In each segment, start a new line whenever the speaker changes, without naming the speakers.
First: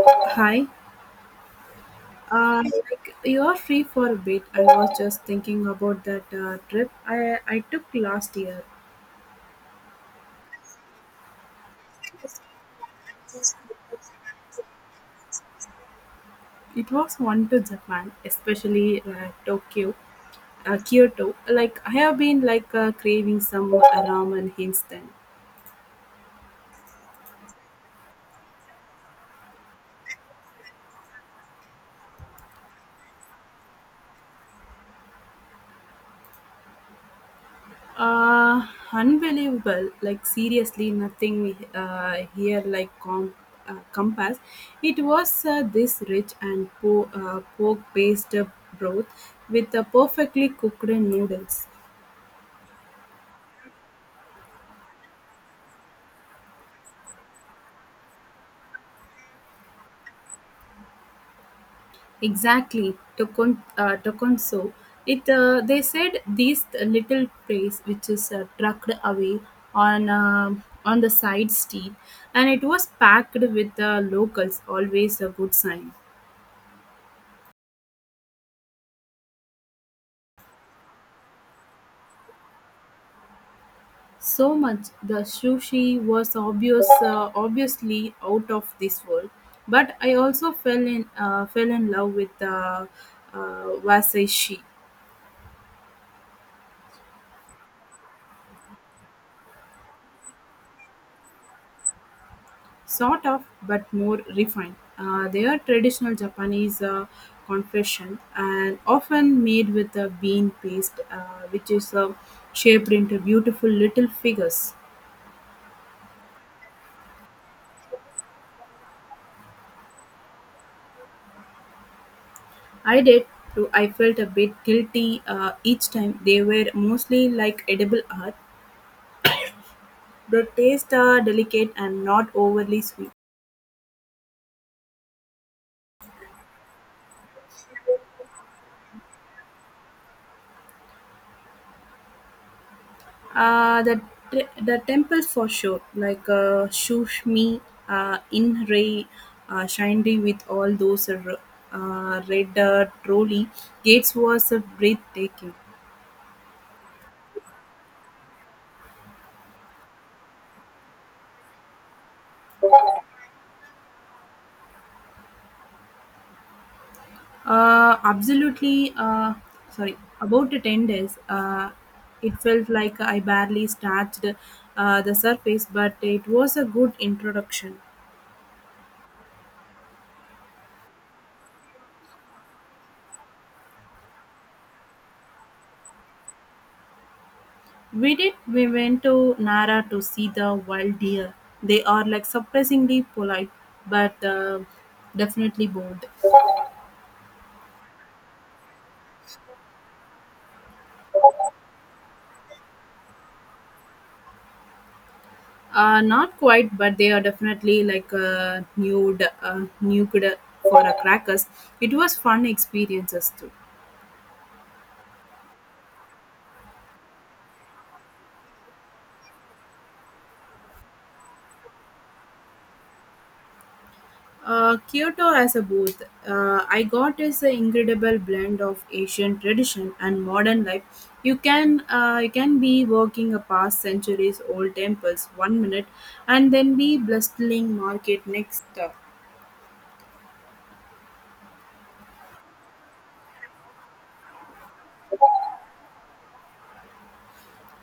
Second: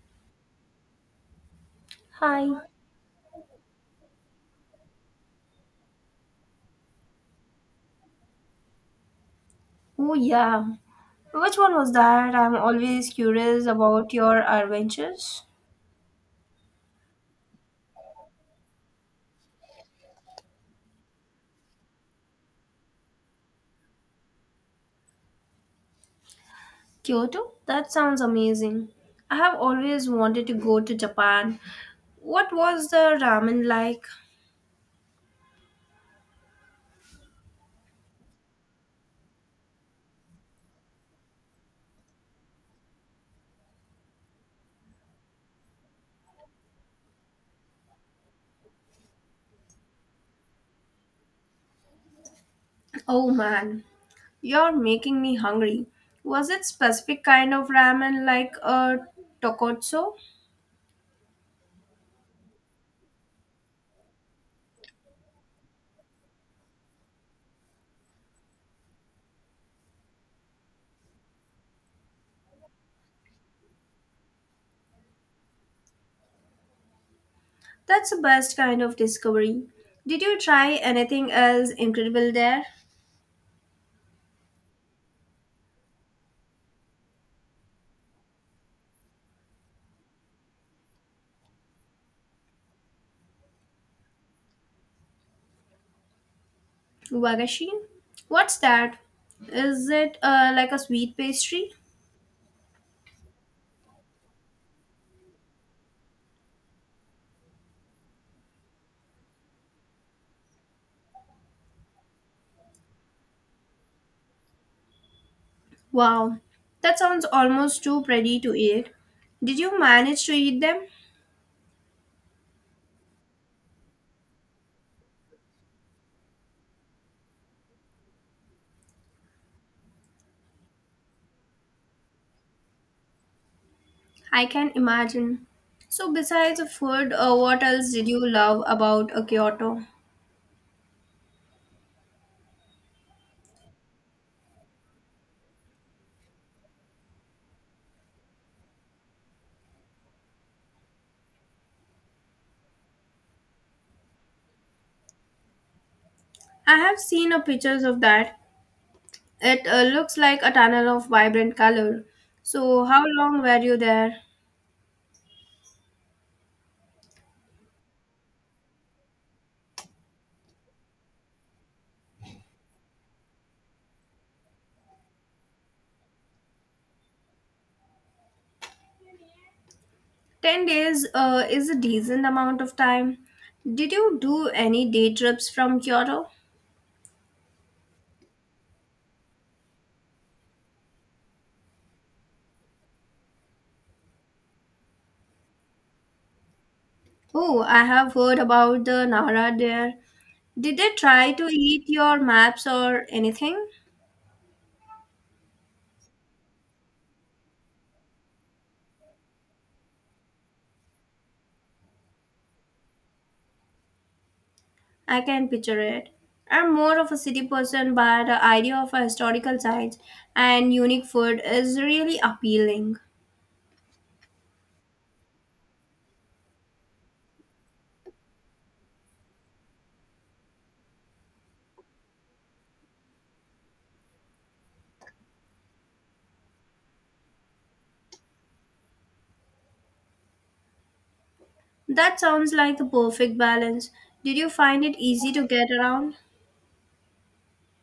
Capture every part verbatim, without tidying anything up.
Hi,
Hi.
uh, like you are free for a bit. I was just thinking about that uh, trip I, I took last year.
Oh, yeah. Which one was that? I'm always curious about your adventures.
It was one to Japan, especially uh, Tokyo, uh, Kyoto. Like I have been like uh, craving some uh, ramen hints then.
Kyoto? That sounds amazing. I have always wanted to go to Japan. What was the ramen like?
Uh, Unbelievable. Like seriously, nothing uh, here like com- uh, compass. It was uh, this rich and po- uh, pork-based broth with the perfectly cooked noodles.
Oh man, you're making me hungry. Was it specific kind of ramen like a tokotsu?
Exactly, Tokon, uh, Tokonso. It uh, they said these little place which is uh, trucked away on um on the side street, and it was packed with the locals. Always a good sign.
That's the best kind of discovery. Did you try anything else incredible there?
So much the sushi was obvious, uh, obviously out of this world. But I also fell in uh, fell in love with the uh, wasashi.
Wagashi? What's that? Is it uh, like a sweet pastry?
Sort of but more refined. Uh, they are traditional Japanese uh, confection and often made with a bean paste, uh, which is uh, shaped into beautiful little figures.
Wow, that sounds almost too pretty to eat. Did you manage to eat them?
I did too. I felt a bit guilty uh, each time. They were mostly like edible art, but taste are delicate and not overly sweet.
I can imagine. So, besides the food, uh, what else did you love about uh, Kyoto?
Uh, the the temple for sure, like uh, Shushmi uh, in Ray uh, Shindy with all those r- uh, red uh, trolley gates was uh, breathtaking.
I have seen uh, pictures of that. It uh, looks like a tunnel of vibrant color. So, how long were you there?
Uh, absolutely, uh, sorry, about the ten days, uh, it felt like I barely scratched uh, the surface, but it was a good introduction.
ten days uh, is a decent amount of time. Did you do any day trips from Kyoto?
We did. We went to Nara to see the wild deer. They are like surprisingly polite, but uh, definitely bold.
Oh, I have heard about the Nara there. Did they try to eat your maps or anything?
Uh, not quite, but they are definitely like uh, nude, uh, nude for a crackers. It was fun experiences too.
I can picture it. I'm more of a city person, but the idea of a historical sites and unique food is really appealing.
Uh, Kyoto as a booth, uh, I got is an incredible blend of Asian tradition and modern life. You can uh, you can be walking a past centuries old temples one minute, and then be bustling market next.
That sounds like the perfect balance. Did you find it easy to get around?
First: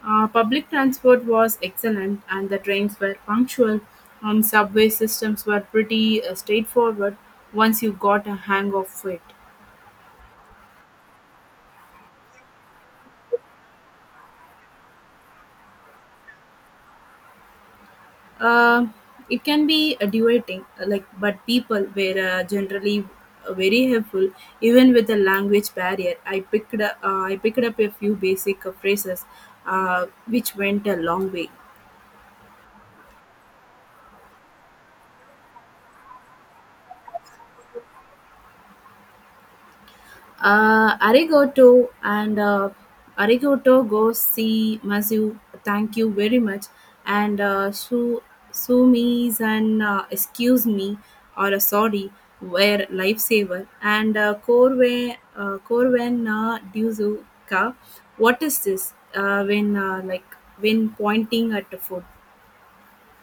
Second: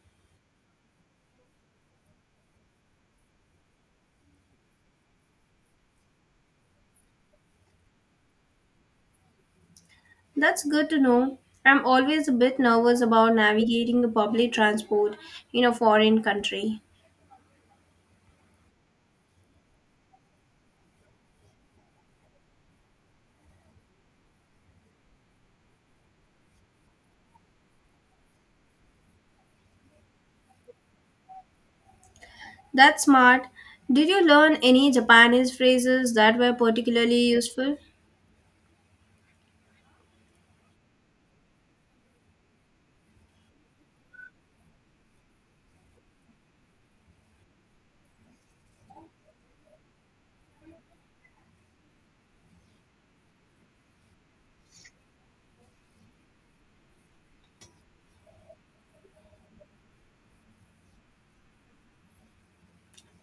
Uh, public transport was excellent, and the trains were punctual. Um, subway systems were pretty uh, straightforward once you got a hang of it.
That's good to know. I'm always a bit nervous about navigating the public transport in a foreign country.
Um it can be a duating, uh, like but people were uh, generally uh, very helpful, even with a language barrier. I picked up, uh, I picked up a few basic uh, phrases, uh, which went a long way.
That's smart. Did you learn any Japanese phrases that were particularly useful?
Uh, arigato and uh, arigato go see masu. Thank you very much. And uh, su sumis and uh, excuse me or uh, sorry were lifesaver. And uh, korwe uh, korwen na duzuka. What is this? Uh, when uh, like when pointing at the food.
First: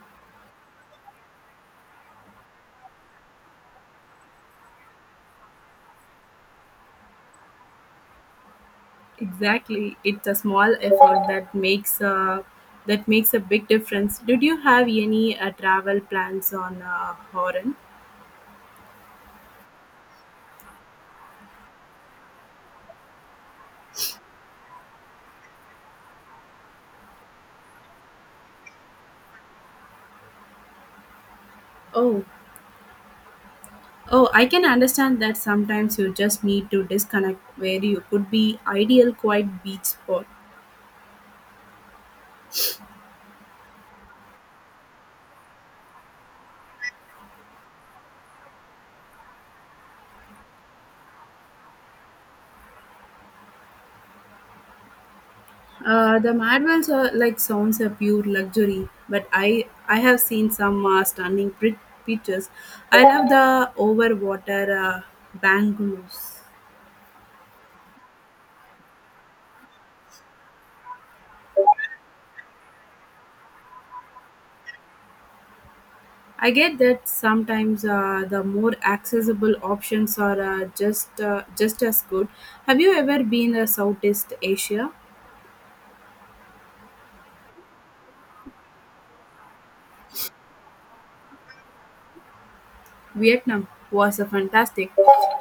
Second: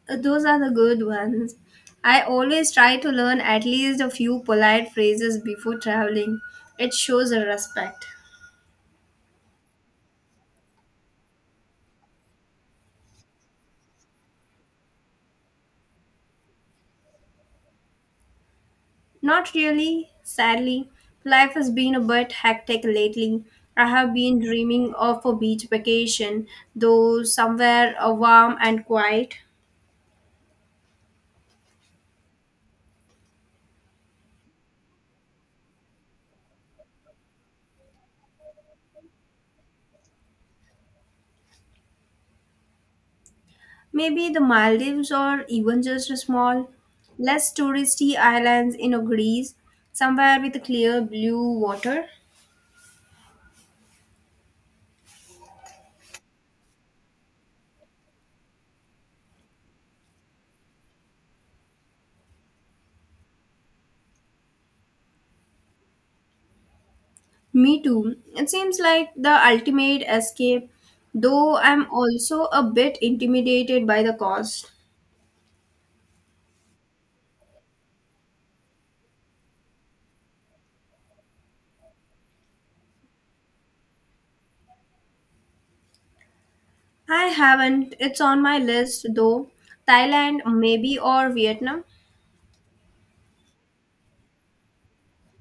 Uh, Those are the good ones. I always try to learn at least a few polite phrases before traveling. It shows a respect.
Exactly, it's a small effort that makes a that makes a big difference. Did you have any uh, travel plans on uh, Horan?
Not really, sadly. Life has been a bit hectic lately. I have been dreaming of a beach vacation, though somewhere uh, warm and quiet.
Oh, oh, I can understand that sometimes you just need to disconnect where you could be ideal quiet beach spot.
Maybe the Maldives or even just a small, less touristy islands in a Greece, somewhere with clear blue water.
Uh, the Madwells are like sounds a pure luxury, but I I have seen some uh, stunning prit- pictures. I love the over water uh, bungalows.
Me too. It seems like the ultimate escape, though I'm also a bit intimidated by the cost.
I get that sometimes uh, the more accessible options are uh, just uh, just as good. Have you ever been to Southeast Asia?
I haven't. It's on my list though. Thailand, maybe, or Vietnam.
Vietnam was a fantastic.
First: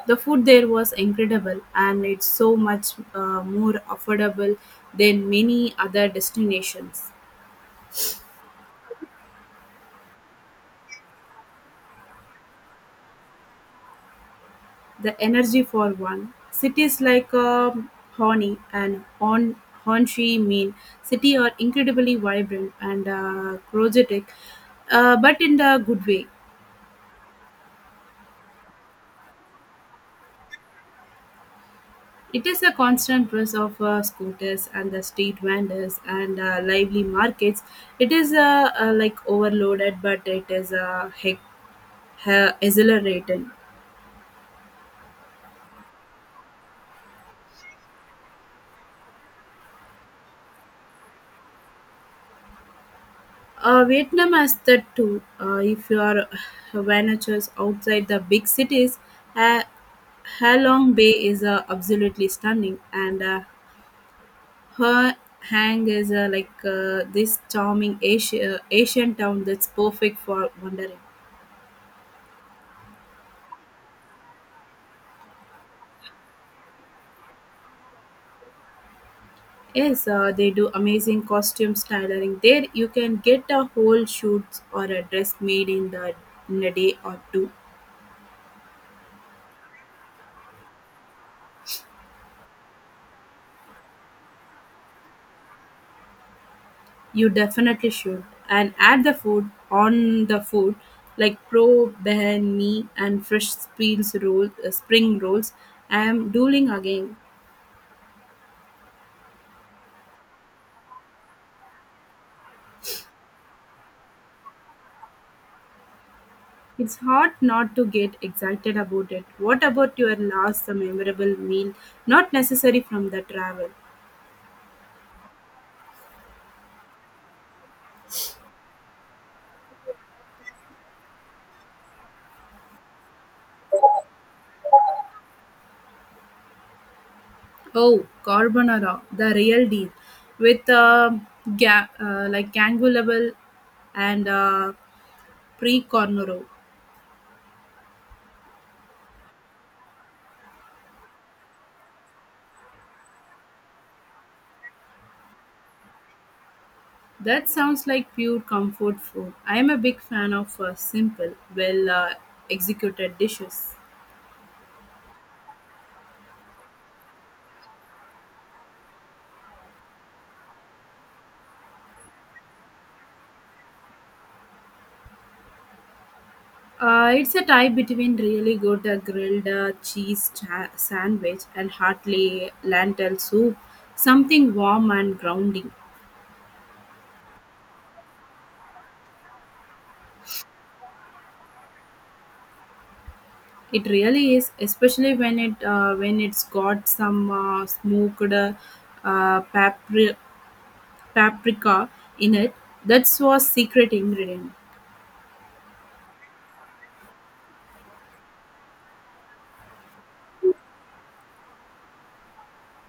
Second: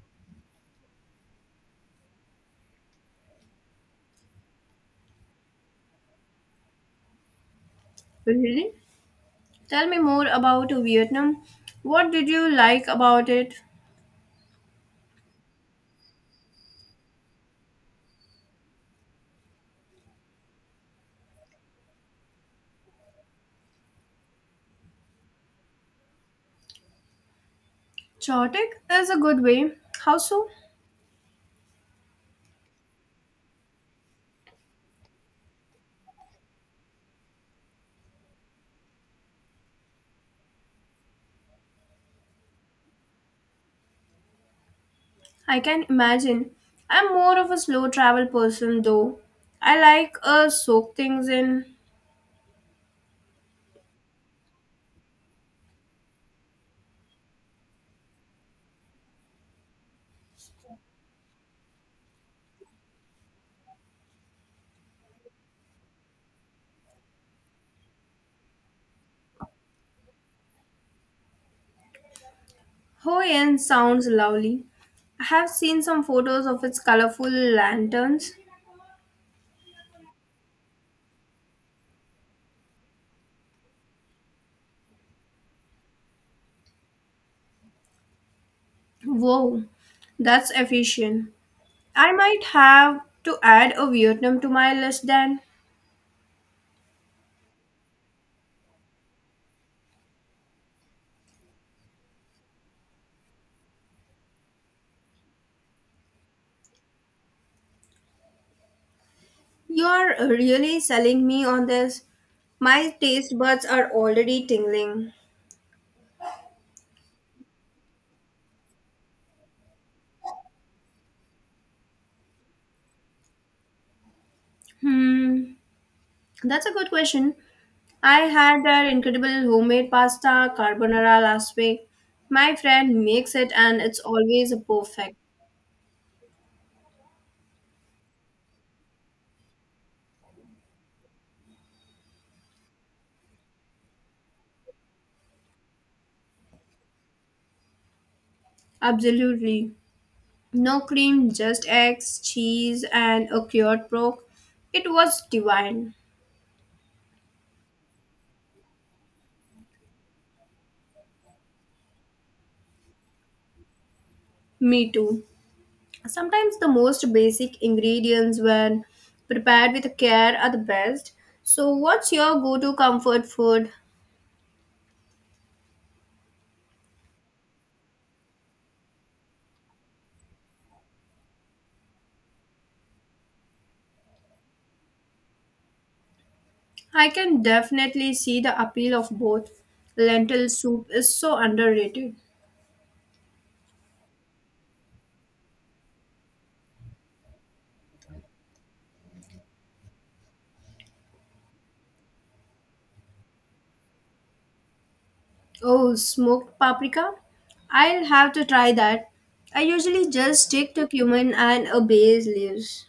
The food there was incredible, and it's so much uh, more affordable than many other destinations.
Really? Tell me more about Vietnam. What did you like about it?
The energy for one cities like um Hoi and Hon Hon Chi Minh city are incredibly vibrant and uh, energetic, uh, but in the good way.
Chaotic is a good way. How so?
It is a constant buzz of uh, scooters and the street vendors and uh, lively markets. It is uh, uh, like overloaded, but it is uh, hec- ha- exhilarating.
I can imagine. I'm more of a slow travel person though. I like uh soak things in.
Uh, Vietnam has that too. Uh, if you are ventures outside the big cities, uh, Ha Long Bay is uh, absolutely stunning, and uh, Her Hang is uh, like uh, this charming Asia, Asian town that's perfect for wandering.
Hoi An sounds lovely. I have seen some photos of its colorful lanterns.
Yes, uh, they do amazing costumes tailoring. There you can get a whole shoot or a dress made in the in a day or two.
Whoa, that's efficient. I might have to add a Vietnam to my list then.
You definitely should. And add the food on the food like pro me and fresh spills roll uh, spring rolls. I am dueling again.
You're really selling me on this. My taste buds are already tingling.
It's hard not to get excited about it. What about your last memorable meal? Not necessary from the travel.
Hmm. That's a good question. I had that incredible homemade pasta carbonara last week. My friend makes it and it's always perfect.
Oh, carbonara, the real deal, with uh, ga- uh, like gangu and uh, pre-cornero.
Absolutely. No cream, just eggs, cheese, and a cured pork. It was divine.
That sounds like pure comfort food. I am a big fan of uh, simple, well uh, executed dishes.
Me too. Sometimes the most basic ingredients, when prepared with care, are the best. So, what's your go to comfort food?
Uh, it's a tie between really good uh, grilled uh, cheese cha- sandwich and heartily lentil soup, something warm and grounding.
I can definitely see the appeal of both. Lentil soup is so underrated.
It really is, especially when it uh, when it's got some uh, smoked uh, uh, papri- paprika in it. That's was secret ingredient.
Oh, smoked paprika? I'll have to try that. I usually just stick to cumin and a bay's leaves.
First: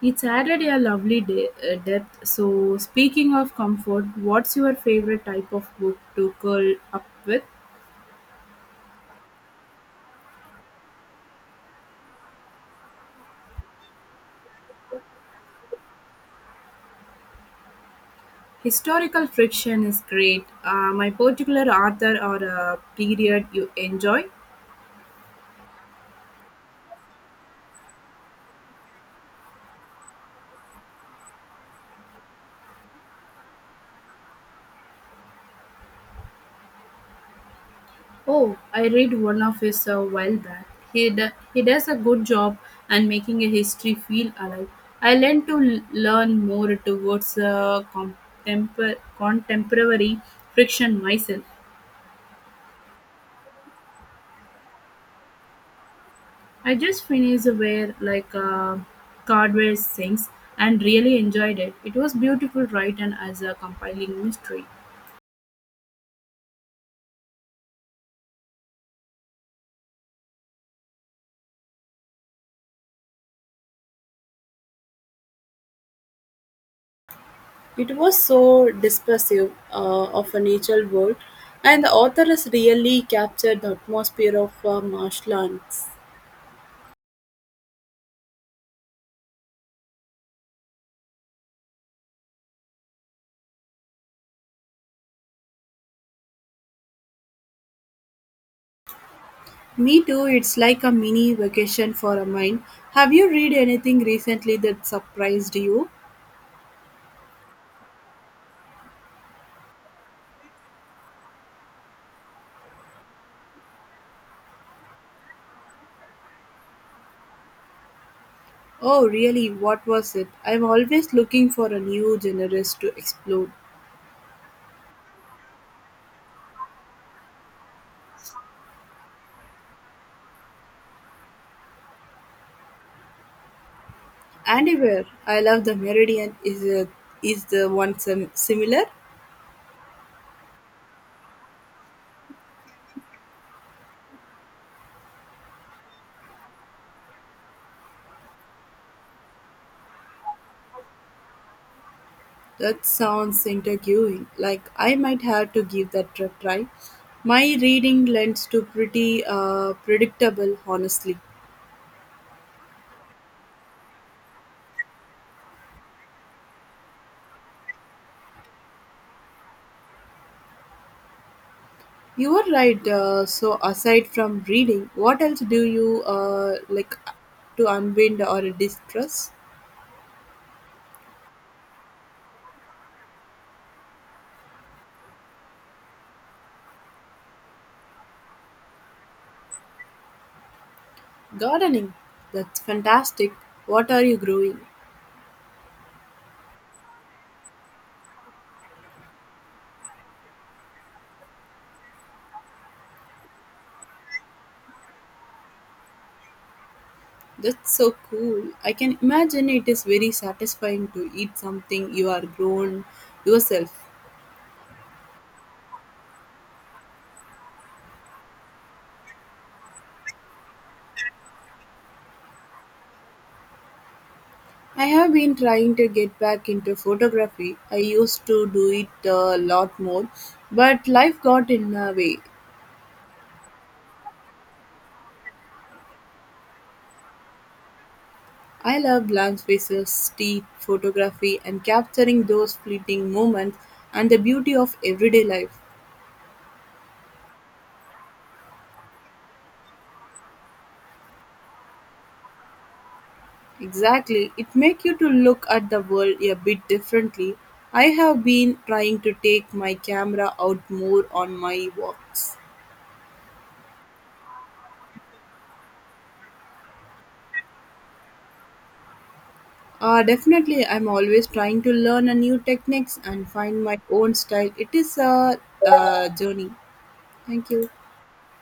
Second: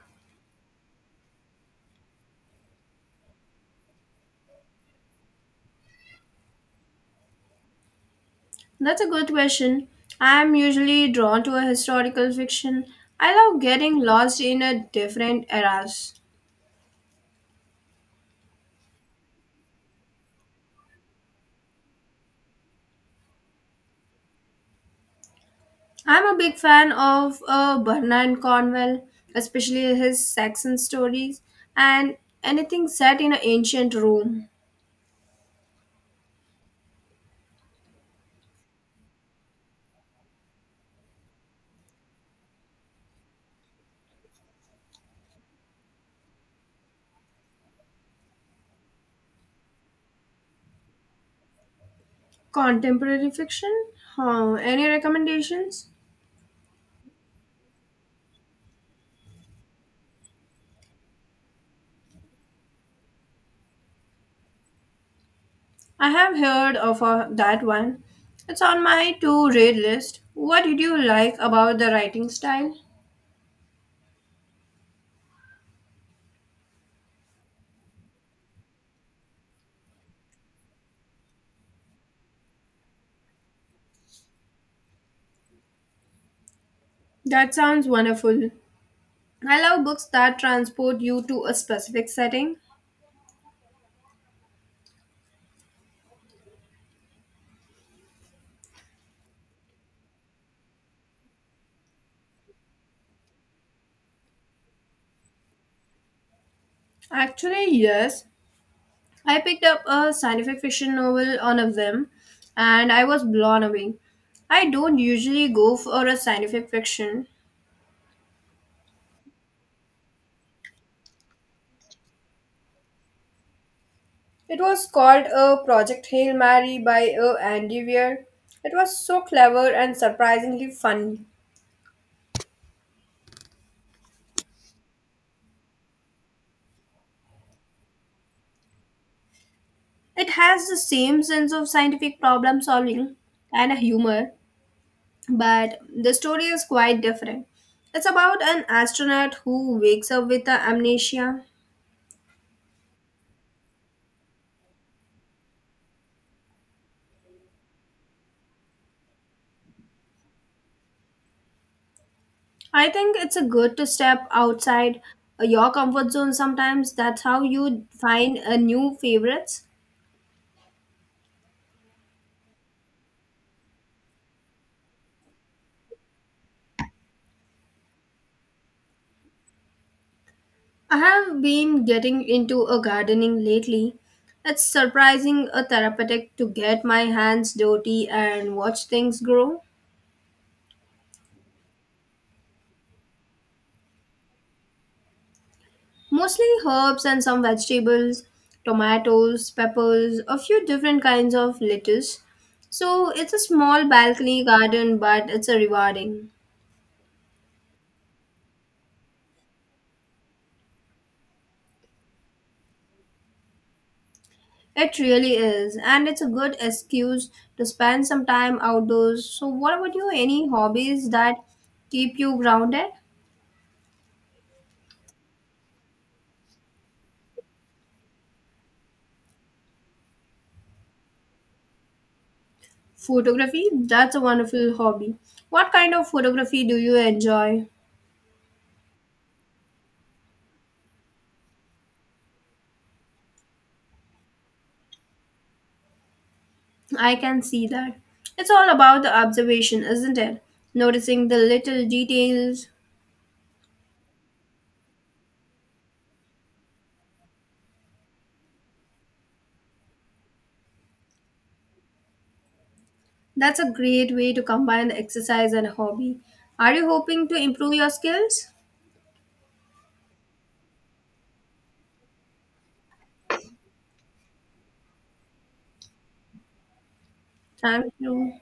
It's added a lovely de- uh, depth. So speaking of comfort, what's your favorite type of book to curl up with?
That's a good question. I'm usually drawn to a historical fiction. I love getting lost in a different eras.
Historical friction is great. Uh, my particular author or uh, period you enjoy?
I'm a big fan of uh, Bernard Cornwell, especially his Saxon stories and anything set in an ancient Rome.
Oh, I read one of his a while back. He d- he does a good job and making a history feel alive. I learned to l- learn more towards uh, contempor- contemporary fiction myself.
Contemporary fiction? Huh, any recommendations?
I just finished where like uh, Cardwell sings and really enjoyed it. It was beautiful, right, and as a compiling mystery.
I have heard of uh, that one. It's on my to read list. What did you like about the writing style?
It was so dispersive uh, of a natural world, and the author has really captured the atmosphere of uh, marshlands.
That sounds wonderful. I love books that transport you to a specific setting.
Me too, it's like a mini vacation for a mind. Have you read anything recently that surprised you?
Actually, yes. I picked up a scientific fiction novel, one of them, and I was blown away. I don't usually go for a scientific fiction.
Oh, really? What was it? I'm always looking for a new genres to explore.
It was called a Project Hail Mary by uh, Andy Weir. It was so clever and surprisingly funny.
Anywhere. I love the Meridian. Is it, is the one sim- similar?
It has the same sense of scientific problem solving and a humor, but the story is quite different. It's about an astronaut who wakes up with a amnesia.
That sounds intriguing. Like I might have to give that a try. My reading lends to pretty uh, predictable, honestly.
I think it's a good to step outside uh, your comfort zone sometimes. That's how you find a new favorites.
You are right. Uh, so aside from reading, what else do you uh, like to unwind or distress?
I have been getting into a gardening lately. It's surprising a therapeutic to get my hands dirty and watch things grow.
Gardening. That's fantastic. What are you growing?
Mostly herbs and some vegetables, tomatoes, peppers, a few different kinds of lettuce. So it's a small balcony garden, but it's a rewarding.
That's so cool. I can imagine it is very satisfying to eat something you are grown yourself.
It really is, and it's a good excuse to spend some time outdoors. So, what about you? Any hobbies that keep you grounded?
I have been trying to get back into photography. I used to do it a lot more, but life got in the way.
Photography? That's a wonderful hobby. What kind of photography do you enjoy?
I love blank spaces, street photography, and capturing those fleeting moments and the beauty of everyday life.
I can see that. It's all about the observation, isn't it? Noticing the little details.
Exactly, it makes you to look at the world a bit differently. I have been trying to take my camera out more on my walks.
That's a great way to combine the exercise and hobby. Are you hoping to improve your skills?
Uh, definitely, I'm always trying to learn a new techniques and find my own style. It is a uh, journey. Thank you.
Thank you.